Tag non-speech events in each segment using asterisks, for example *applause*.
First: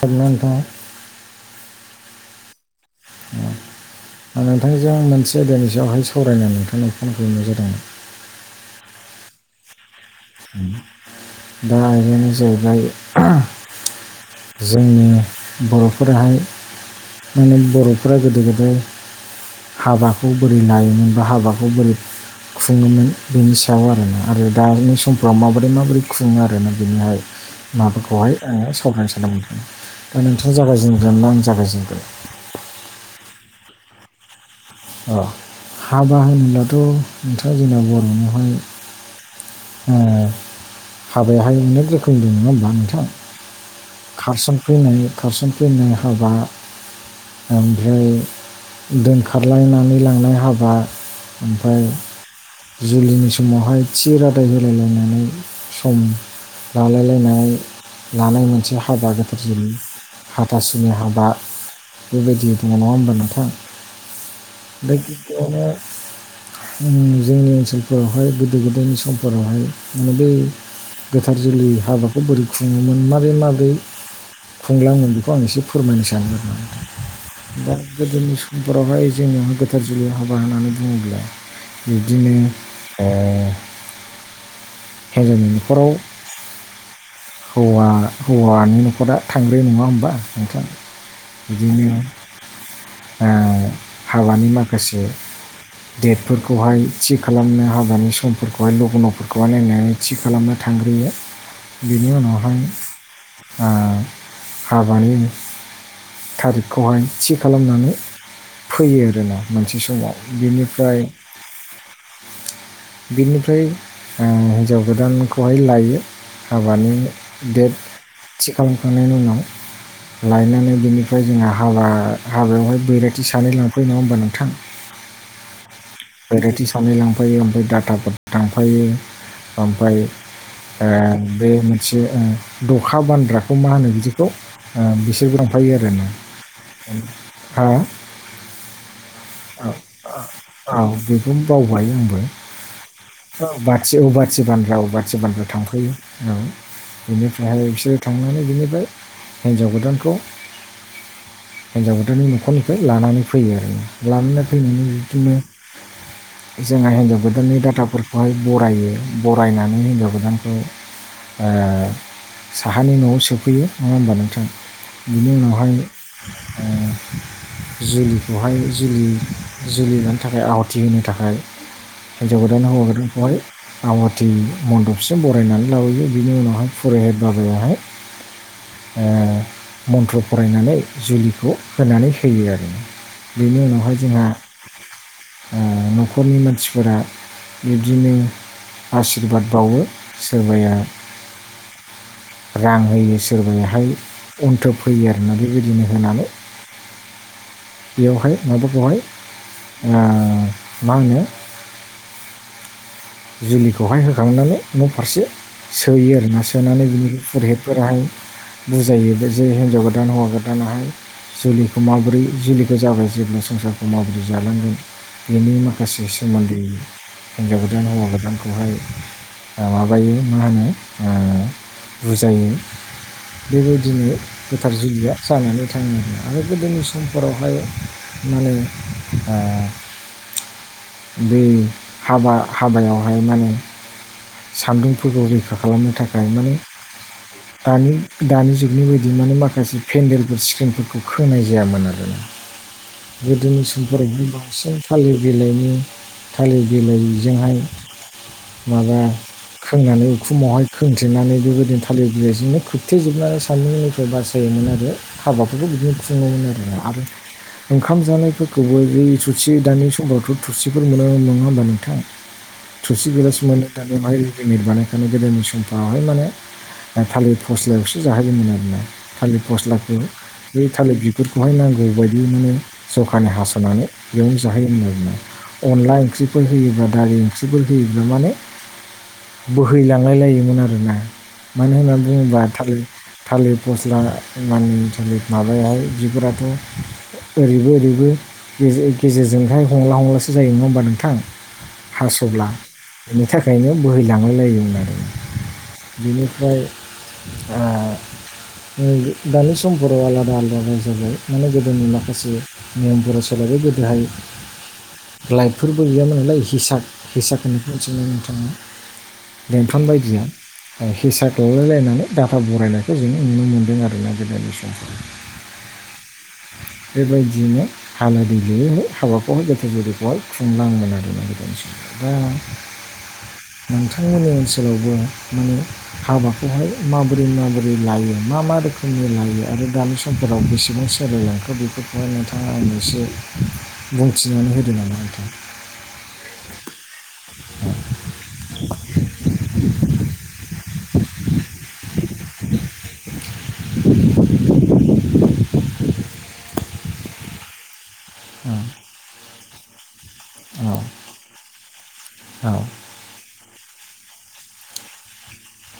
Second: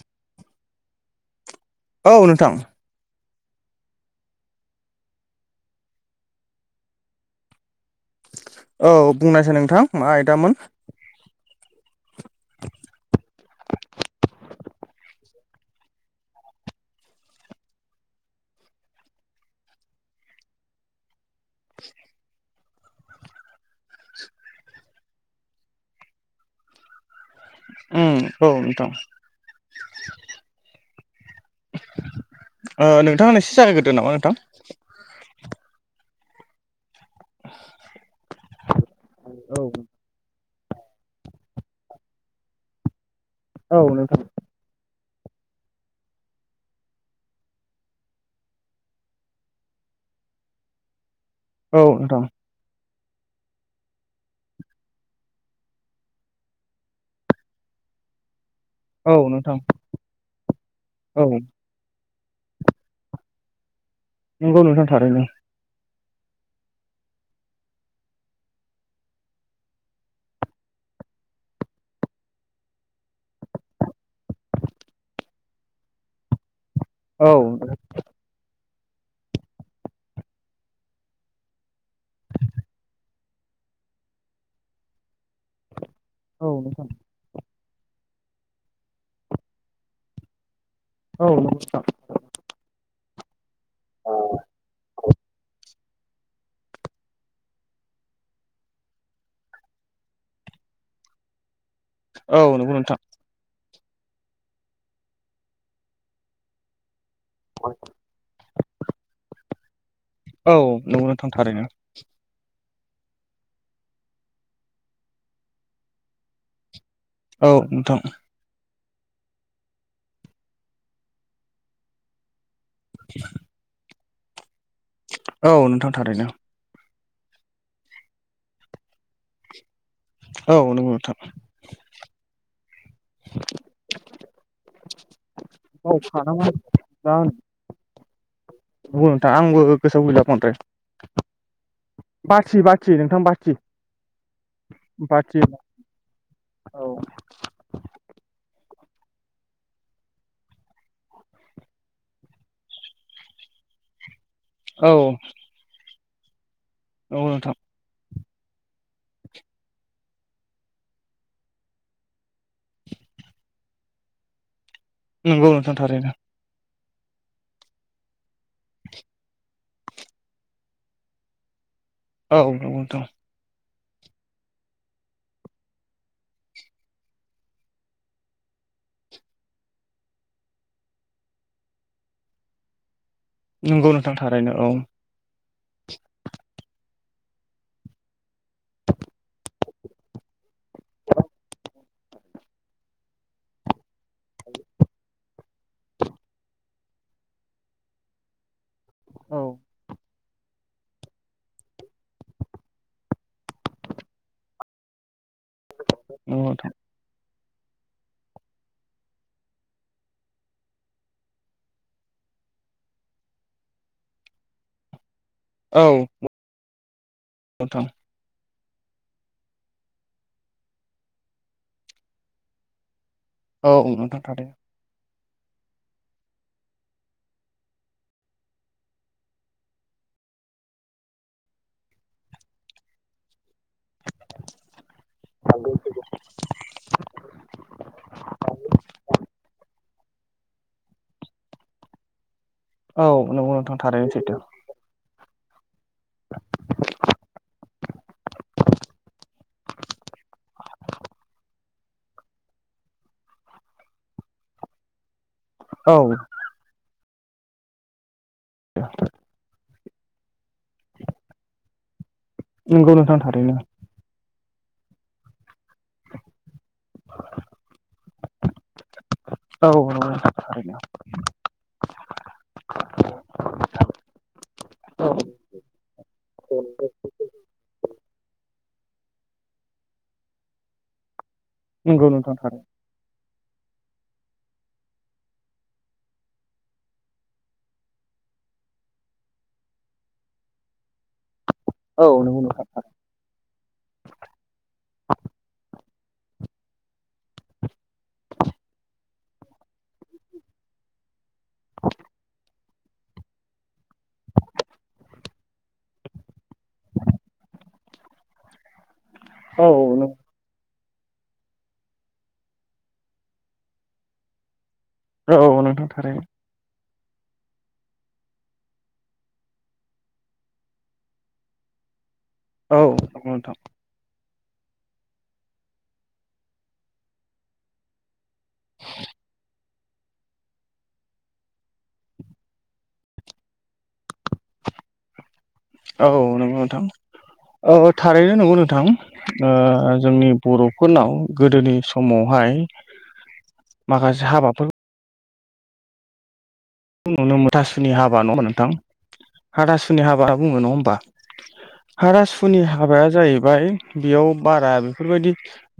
खोनादोंना नोंथाङा? औ नोंथां नोंथांजों मोनसे आयदानि सायावहाय सावरायनानै नोंथांनाव फन खालामनाय जादोंमोन औ बुंनोसै नोंथां मा आयदामोन दा आयदानो जाहैबाय जोंनि बर'फोराहाय माने बर'फ्रा गोदो गोदाय हाबाखौ बोरै लायोमोन बा हाबाखौ बोरै खुङोमोन बेनि सायाव आरोना आरो दानि सम फोराव माबोरै माबोरै खुङो आरोना बेनिहाय उम माबाखौहाय औ ओ नोंथां सावरायनो सानदोंमोन दा नोंथाङा जागायेनग्रोना आं जागायजेनग्रोन? ओ नोंथाङानो एसे जागायग्रदो नामा नोंथां अ हाबा होनोब्लाथ' नोंथाङा जोंना बर'नियावहाय औ ओ हाबायाहाय अनेक रोखोम दं नङा होमब्ला नोंथां? औ नों खारसनफैनाय खारसनफैनाय हाबा ओमफ्राय दोनखारलायनानै लांनाय हाबा ओमफाय औ नोंथां जुलिनि समावहाय थि रादाय होलायलायनानै सम लालायलायनाय लानाय मोनसे हाबा औ नोंथां गोथारजुलि, हाथासिनि हाबा औ बेबायदि दङ नङा होमबा नोंथाय नंगौ नोंथां बेमफ्राय थारैनो गियावनो जोंनि ओनसोलफोरावहाय गोदो गोदायनि समफोरावहाय माने बे गोथार जुलि हाबाखौ बोरै खुङोमोन मारै माबोरै खुंलाङो बेखौ आं एसे फोरमायनो सानदों। औ दा गोदोनि सम फोरावहाय जोंनियावहाय गोथार जुलि हाबा होननानै बुङोब्ला बिदिनो ओ हिनजावनि न'खराव औ नोंथां हौवा हौवानि न'खरा थांग्राय नङा होमबा नोंथां औ नंगौ नोंथां बिदिनो ओ हाबानि माखासे डेटफोरखौहाय थि खालामनो हाबानि समफोरखौहाय लघन'फोरखौहाय नायनानै थि खालामनो थांग्रोयो। बेनि औ उनावहाय नंगौ नोंथां ओ हाबानि थारिख खौहाय थि खालामनानै फैयो आरोना मोनसे समाव औ बेनिफ्राय नंगौ नोंथां थारैनो बिनिफ्राय ओ हिन्जाव गोदानखौहाय लायो हाबानि औ डेट नोंथां थि खालामखांनायनि उनाव लायनानै बेनिफ्राय जोंहा हाबा हाबायावहाय बैरथि सानै लांफैयो नङा होमबा नोंथां औ नोंथां थारैनो भेरेथि सानै लांफायो ओमफ्राय डाटाफोर लांफायो ओमफफ्राय औ नंगौ नोंथां बे मोनसे द अखा बानद्राखौ मा होनो बिदिखौ ओ बिसोरबो लांफायो आरो बावखानांबाय दा हा नंगौ नोंथां आंबो औ गोसोआव गैला बांद्राय औ बेखौनो बावबाय आंबो बाथि बाथि नोंथां बाथि औ बाथि बानग्रा औ बाथि बानग्रा थांफायो औ बेनि बेहाय बिसोरो थांनानै बिनिफ्राय हिन्जाव गोदानखौ हिन्जाव गोोदाननि न'खरनिफ्राय लानानै फैयो आरो ला फैनानै औ बिदिनो जोंहा हिन्जाव नंगौ नोंथां गोदाननि डाटाफोर बेहाय बरायो बरायनानै हिनजाव गोदानखौ साहानि न'आव सोफैयो नङा होमबा नोंथां बिनि नंगौ उनावहाय नोंथां थारैनो उम जखौहाय ज लानो थाखाय आवाथि होनो थाखाय हिनजाव औ गोदान नंगौ हौवा नोंथां गोदानखौहाय आवाथि मन्दपसो बरायनानै लाबोयो बिनि उनावहाय फरायहाय बाबायाहाय मन्थ्र फरायनानै जुलिखौ होनानै होयो आरो बेनि नंगौ उनावहाय नोंथां जोंहा थारैनो औ न'खरनि मानसिफोरा बिब्दिनो आसशिरबाद बावो सोरबाया रां होयो सोरबायाहाय अनथोब फैयो आरोोना बे बेबायदिनो होनानै बेयावहाय माबाखौहाय नंगौ मा होनो जुलिखौहाय होखांनानै न' फारसे सोयो आर ना नोंथां सोनानै बिनि फुरहितफोराहाय बुजायो बे जे हिनजाव गोदान हौवा गोदानाहाय जुलिखौ माबोरै जुलिखौ जाबाय जेब्ला संसारखौ माबोरै जालांगोन बेनि औ माखासे सोमोन्दै हिनजाव नोंथां गोदान हौवा गोदानखौहाय माबायो मा होनो बुजायो औ बेबायदिनो नोंथां थारैनो गोथार जुलिया जानानै थाङोमोन आरो गोदोनि समफोरावहाय माने बे हाबा हाबायावहाय माने सान्दुंफोरखौ रैखा खालामनो थाखाय माने *inaudible* दानि दानि जुगनि बायदि माने माखासे पेन्देलफोर सि्खोनफोरखौ खोनाय जायामोन आरोना औ नंगौ गोदोनि नोंथां थारैनो समफोरावबो सैथो बांसिन थालिर बिलाइनि थालिर बिलाइ हाय माबा खोंनानै उखुमावहाय खोंथेनानै बेबायदिनो थालिर बिलिरजोंनो खोबथेेजोबनानै सानदों बे बासायोमोन आरो हाबाफोरखौ बिदिनो औ खुङोमोन आरो आरो ओंखाम जानायफोरखौबो बै थुरसि दानि समावथ' थोरसिफोर मोना नङा होमबा नोंथां नंगौ थोरसि नोंथां गलास थारैनो मोनो दानि बेहाय रेडिमेड बानायखानाय गोदोनि समफ्रावहाय माने थालिर फस्लायावसो जाहोोमोन आरोना थालिर औ फस्लाखौ नंगौ नोंथां बे थारैनो थालिर बेफोरखौहाय नांगौ बायदि माने जखानि हास'नानै बेयावनो जाहै होन औ आरो अनला ओंख्रिफोर होयोबा दालि ओंख्रिफोर होयोब्ला माने बोहैलांलाय लायोमोन आरोना मानो होनना नंगौ नोंथां बुङोब्ला थारैनो थालिर थालिर फस्ला मानि थालिर माबायाहाय बिगुराथ' ओरैबो ओरैबो गेजेरजोंहाय हमला हमलासो जायो नङा होमबा नोंथां औ नंगौ हास'ब्ला नोंथां बेनि थाखायनो बोहैलां लायोमोन आरो बिनिफ्राय दानि समफोराव आलादा आलादा जाबाय माने गोदोनि माखासे ज बर' सल बे गोदोहाय लाइटफोरबो गैयामोन नालाय हिसाब फैसाखोननिफ्राय जनो नोंथाङा औ बेंटन बायदिया हिसाब खालामलायलायनानै डाटा बरायनायखौ जोङो नुनो मोन्दों आरोना गोदोनि समाव औ औ नोंथां थारै बेबायदियैनो हालादै गैयैहाय हाबाखौहाय गोथो गदैखौहाय खुंलङोन आरो ना गोदसा औ नोंथां बिथांमोननि ओनसोलावबो माने हाबाखौहाय माबोरै माबोरै लायो मा मा रोखोमनि लायो आरो दानि समफोराव बेसेबां सोलायलांखो बेफोरखौहाय नोंथाङा आंनो एसे बुंथिनानै होदों नामा नोंथां औ नंगौ नोंथां औ थारैनो नंगौ नोंथां जोंनि बर' फोरनाव गोदोनि समावहाय माखासे हाबा नुनो मुथासुनि हाबा नङा नोंथां हाथासुनि हाबा बुङो औ नङा होमबा औ हाथासुनि हाबाया जाहैबाय बेयाव बारा बेफोरबायदि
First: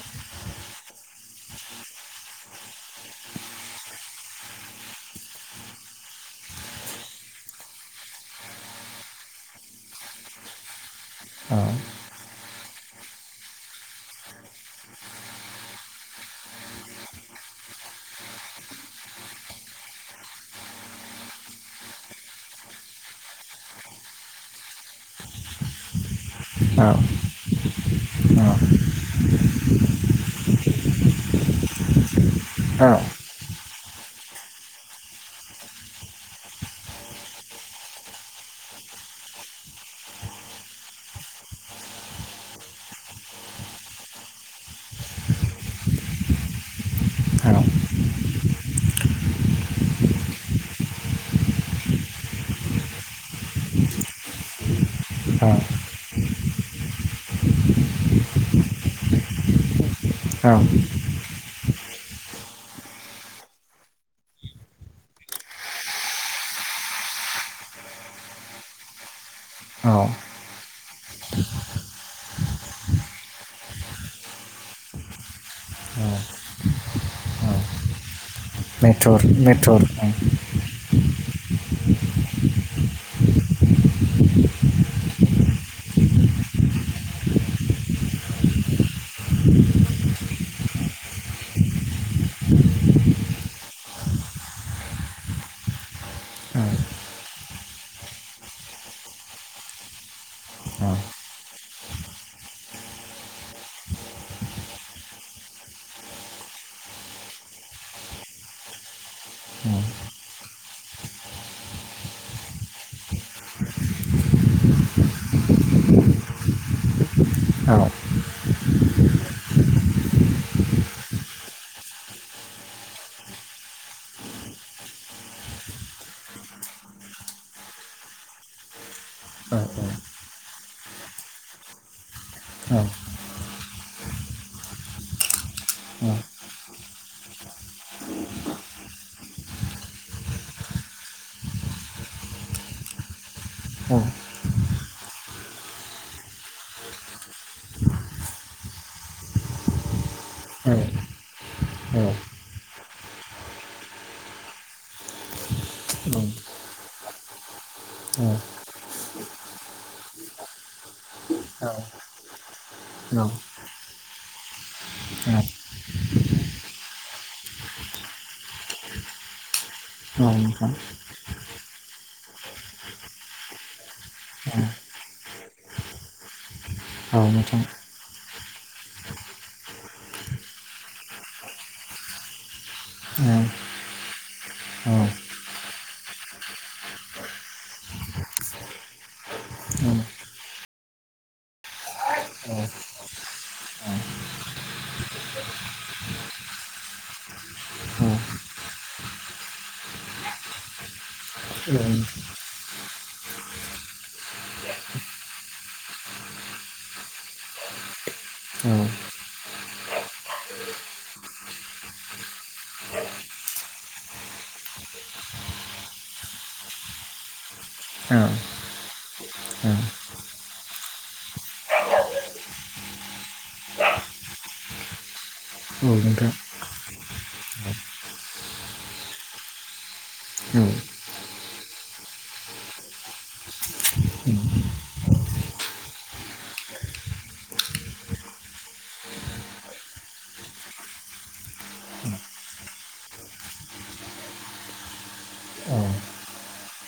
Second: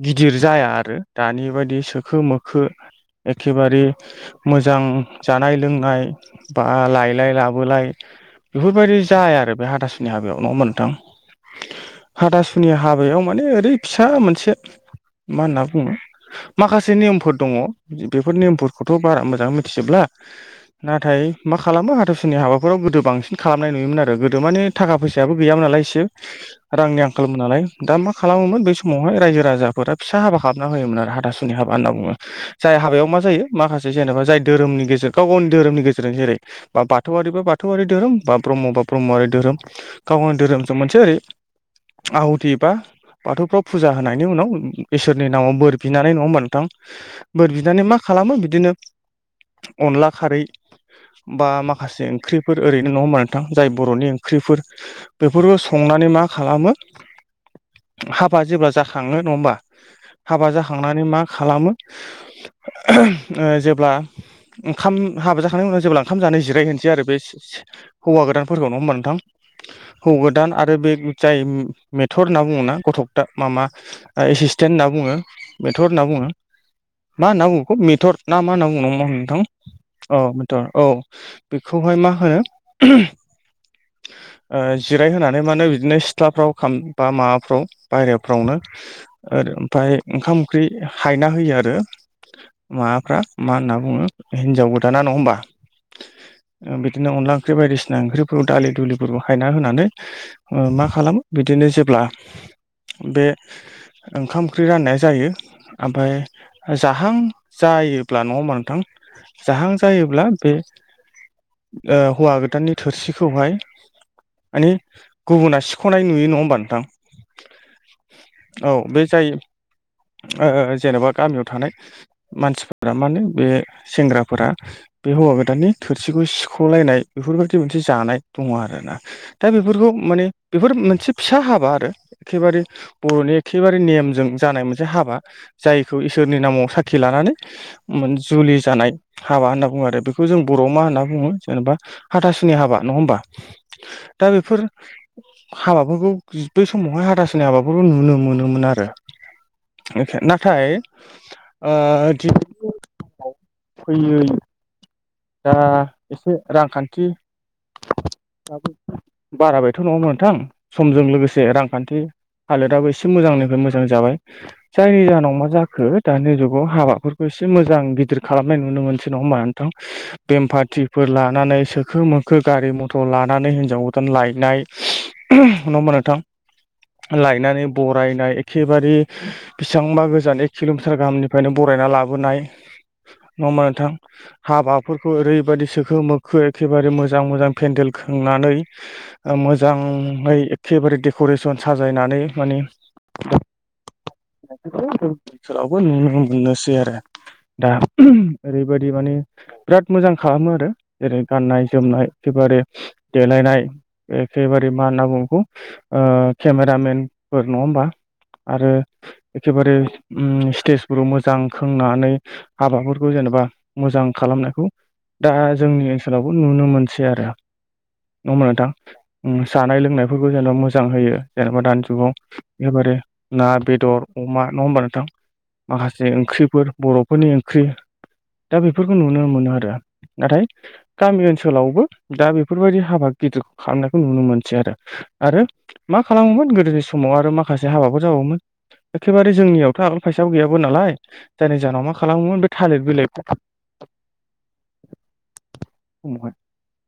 गिदिर जाया आरो दानि बायदि सोखो मोखो एखेबारे मोजां जानाय लों नाय बा लायलाय लाबोलाय बेफोरबायदि जाया आरो बे हादासनि हाबायाव न'ङा होमबाथ नोंथां। औ हाथासुनि हाबायाव माने ओरै फिसा मोनसे मा होनना बुङो माखासे नियमफोर दङ बेफोर नियमफोरखौथ' बारा मोजांयै मिथिजोब्ला नाथाय मा खालामो हाथासुनि हाबाफोराव गोदो बांसिन खालामनाय नुयोमोन आरो गोदो मानि थाखा फैसायाबो गैयामोनालाय इसे औ रांनि आं खालमोन नालाय दा मा खालामोमोन बे समावहाय रायजो राजाफोरा फिसा हाबा खालामाबना होयोमोन आरो हाथासुनि हाबा होनना बुङो। जाय हाबायाव मा जायो माखासे जेनेबा जाय धोरोमनि गेजेर गाव गावनि धोरोमनि गेजेरजों जेरै बा बाथौरि बा बाथौआरि धोरोम बा ब्रह्म बा ब्रह्मआरि धोरोम गाव गावनि धोरोमजों मोनसे ओरै आहुथि बा बाथौफ्राव फुजा होनायनि उनाव इसोरनि नामाव बोर बिनानै नङा होमबा नोंथां। बोर बिनानै मा खालामो बिदिनो अनला खारै बा माखासे ओंख्रिफोर ओरैनो नङा होमबा नोंथां जाय बर'नि ओंख्रिफोर बेफोरखौ संनानै मा खालामो हाबा जेब्ला जाखाङो नङा होमबा हाबा औ जाखांनानै मा खालामो ओ जेब्ला ओंखाम हाबा जाखांनायनि उनाव जेब्ला ओंखाम जानो जिरायहोनसै आरो बे हौवा गोदानफोरखौ नङा होमबा नोंथां। औ हौ गोदान आरो बे जाय मेथर होनना बुङ ना गथ'कथा मामा एसिसटेन्ट होनना बुङो मेथर होनना बुङो मा होनना बुङोखौ मेथर ना मा होनना बुंनांगौ नोंथां औ औ बेखौहाय मा होनो जिरायहोनानै माने बिदिनो सिथ्लाफ्राव बा माबाफ्राव बायेराफ्रावनो ओमफफ्राय ओंखाम ओंख्रि हायना होयो आरो माबाफ्रा मा होनना बुङो हिनजाव गोदाना नङा होमबा बिदिनो अनला ओंख्रि बायदिसिना ओंख्रिफोरखौ दालि दुलिफोरखौ हायना होनानै मा औ खालामो बिदिनो जेब्ला बे ओंखाम ओंख्रि राननाया जायो। ओमफ्राय जाहां जायोब्ला नङा होमबा नोंथां। जाहां जायोब्ला बे ओ हौवा गोदाननि थोरसिखौहाय माने गुबुना सिख'नाय नुयो नङा होमबा नोंथां। औ बे जायो ओ जेन'बा गामियाव थानाय मानसिफोरा मा होनो बे सेंग्रा फोर बे हौवा गोदाननि थोरसिखौ सिख'लायनाय बेफोरबायदि मोनसे जानाय दङ आरो ना दा बेफोरखौ माने बेफोर मोनसे फिसा हाबा आरो। एखेबारे बर'नि एखेबारे नेमजों जानाय मोनसे हाबा। जायखौ इसोरनि नामाव साखि लानानै जुलि जानाय हाबा होनना बुङो आरो बेखौ जों बर'आव मा होनना बुङो जेनेबा हाथासुनि हाबा नङा होमबा। दा बेफोर हाबाफोरखौ बै समावहाय हाथासनाय हाबाफोरखौ नुनो मोनोमोन आरो। नाथाय ओ दि फैयै दा एसे रांखान्थि औ बाराबायथ' नङा नोंथां समजों लोगोसे रांखान्थि हालोदाबो एसे एसे मोजांनिफ्राय मोजां जाबाय। *unintelligible* जायनि जाहोनाव मा जाखो दानि जुगाव हाबाफोरखौ एसे मोजां गिदिर खालामनाय नुनो मोनसै नङा होमबा नोंथां। नोंथां औ बेमफाथिफोर लानानै सोखो मोखो। गारि मथर लानानै हिनजाव गोदान लायनाय नङा होमबा नोंथां। औ लायनानै नोंथां औ बर फायनाय एखेबारे बेसेबांबा गोजान एक किल'मिटार गाहामनिफ्रायनो बरायना लाबोनाय औ नंङा होमबा नोंथां। हाबाफोरखौ ओरैबायदि सोखो मोखो एखेबारे मोजां मोजां पेन्देल खोंनानै मोजाङै एखेबारे डेक'रेसन साजायनानै औ माने औ। बावबो नुनो मोननोसै आरो। दा औ ओरैबायदि माने बिराद मोजां खालामो आरो जेरै औ गाननाय जोमनाय एखेबारे देलायनाय एखेबारे मा होनना बुङो बेखौ केमेरामेनफोर नङा होमबा *unintelligible* आरो एखेबारे स्टेजफोराव मोजां खोंनानै हाबाफोरखौ जेनेबा मोजां। खालामनायखौ दा जोंनि ओनसोलावबो नुनो मोनसै आरो। औ नङा होमबा नोंथां जानाय औ लोंनायफोरखौ जेन'बा मोजां होयो जेनेबा दानि जुगाव एबारे ना बेदर अमा नङा होमबा नोंथां। माखासे नोंथां ओंख्रिफोर बर'फोरनि ओंख्रि दा बेफोरखौ नुनो मोनो आरो नाथाय। औ गामि ओनसोलावबो दा बेफोरबायदि हाबा गिदिरखौ खालामनायखौ नुनो मोनसै आरो। आरो मा खालामोमोन गोदोनि समाव आरो माखासे हाबाफोर जाबावोमोन। एखेबारे जोंनियावथ' आगोल फैसाबो गैयाबो नालाय जायनि जाहोनाव मा खालामोमोन बे थालिर बिलाइखौ औ समावहाय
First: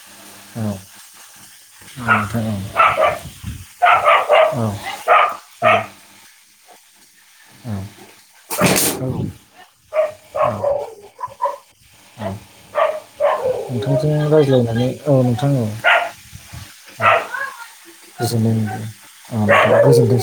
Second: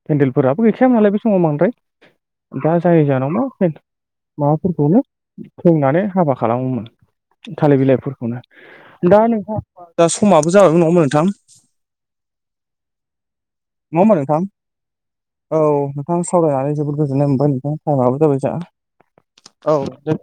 केन्देलफोराबो गैखायामोननालाय बै समाव बांद्राय नोंथां औ दा जाय जानावनो औ माबाफोरखौनो सोंनानै हाबा खालामोमोन। थालिर बिलाइफोरखौनो दा नोंथां दा समाबो जाबाय नङा होनबा नोंथां। नङा नोंथांजों रायज्लायनानै औ नोंथां औ। थां आं सावरायनानै जोबोद गोजोननाय मोनबाय नों टाइमआबो गोजोननाय जाबाय जों मोनबाय औ दे।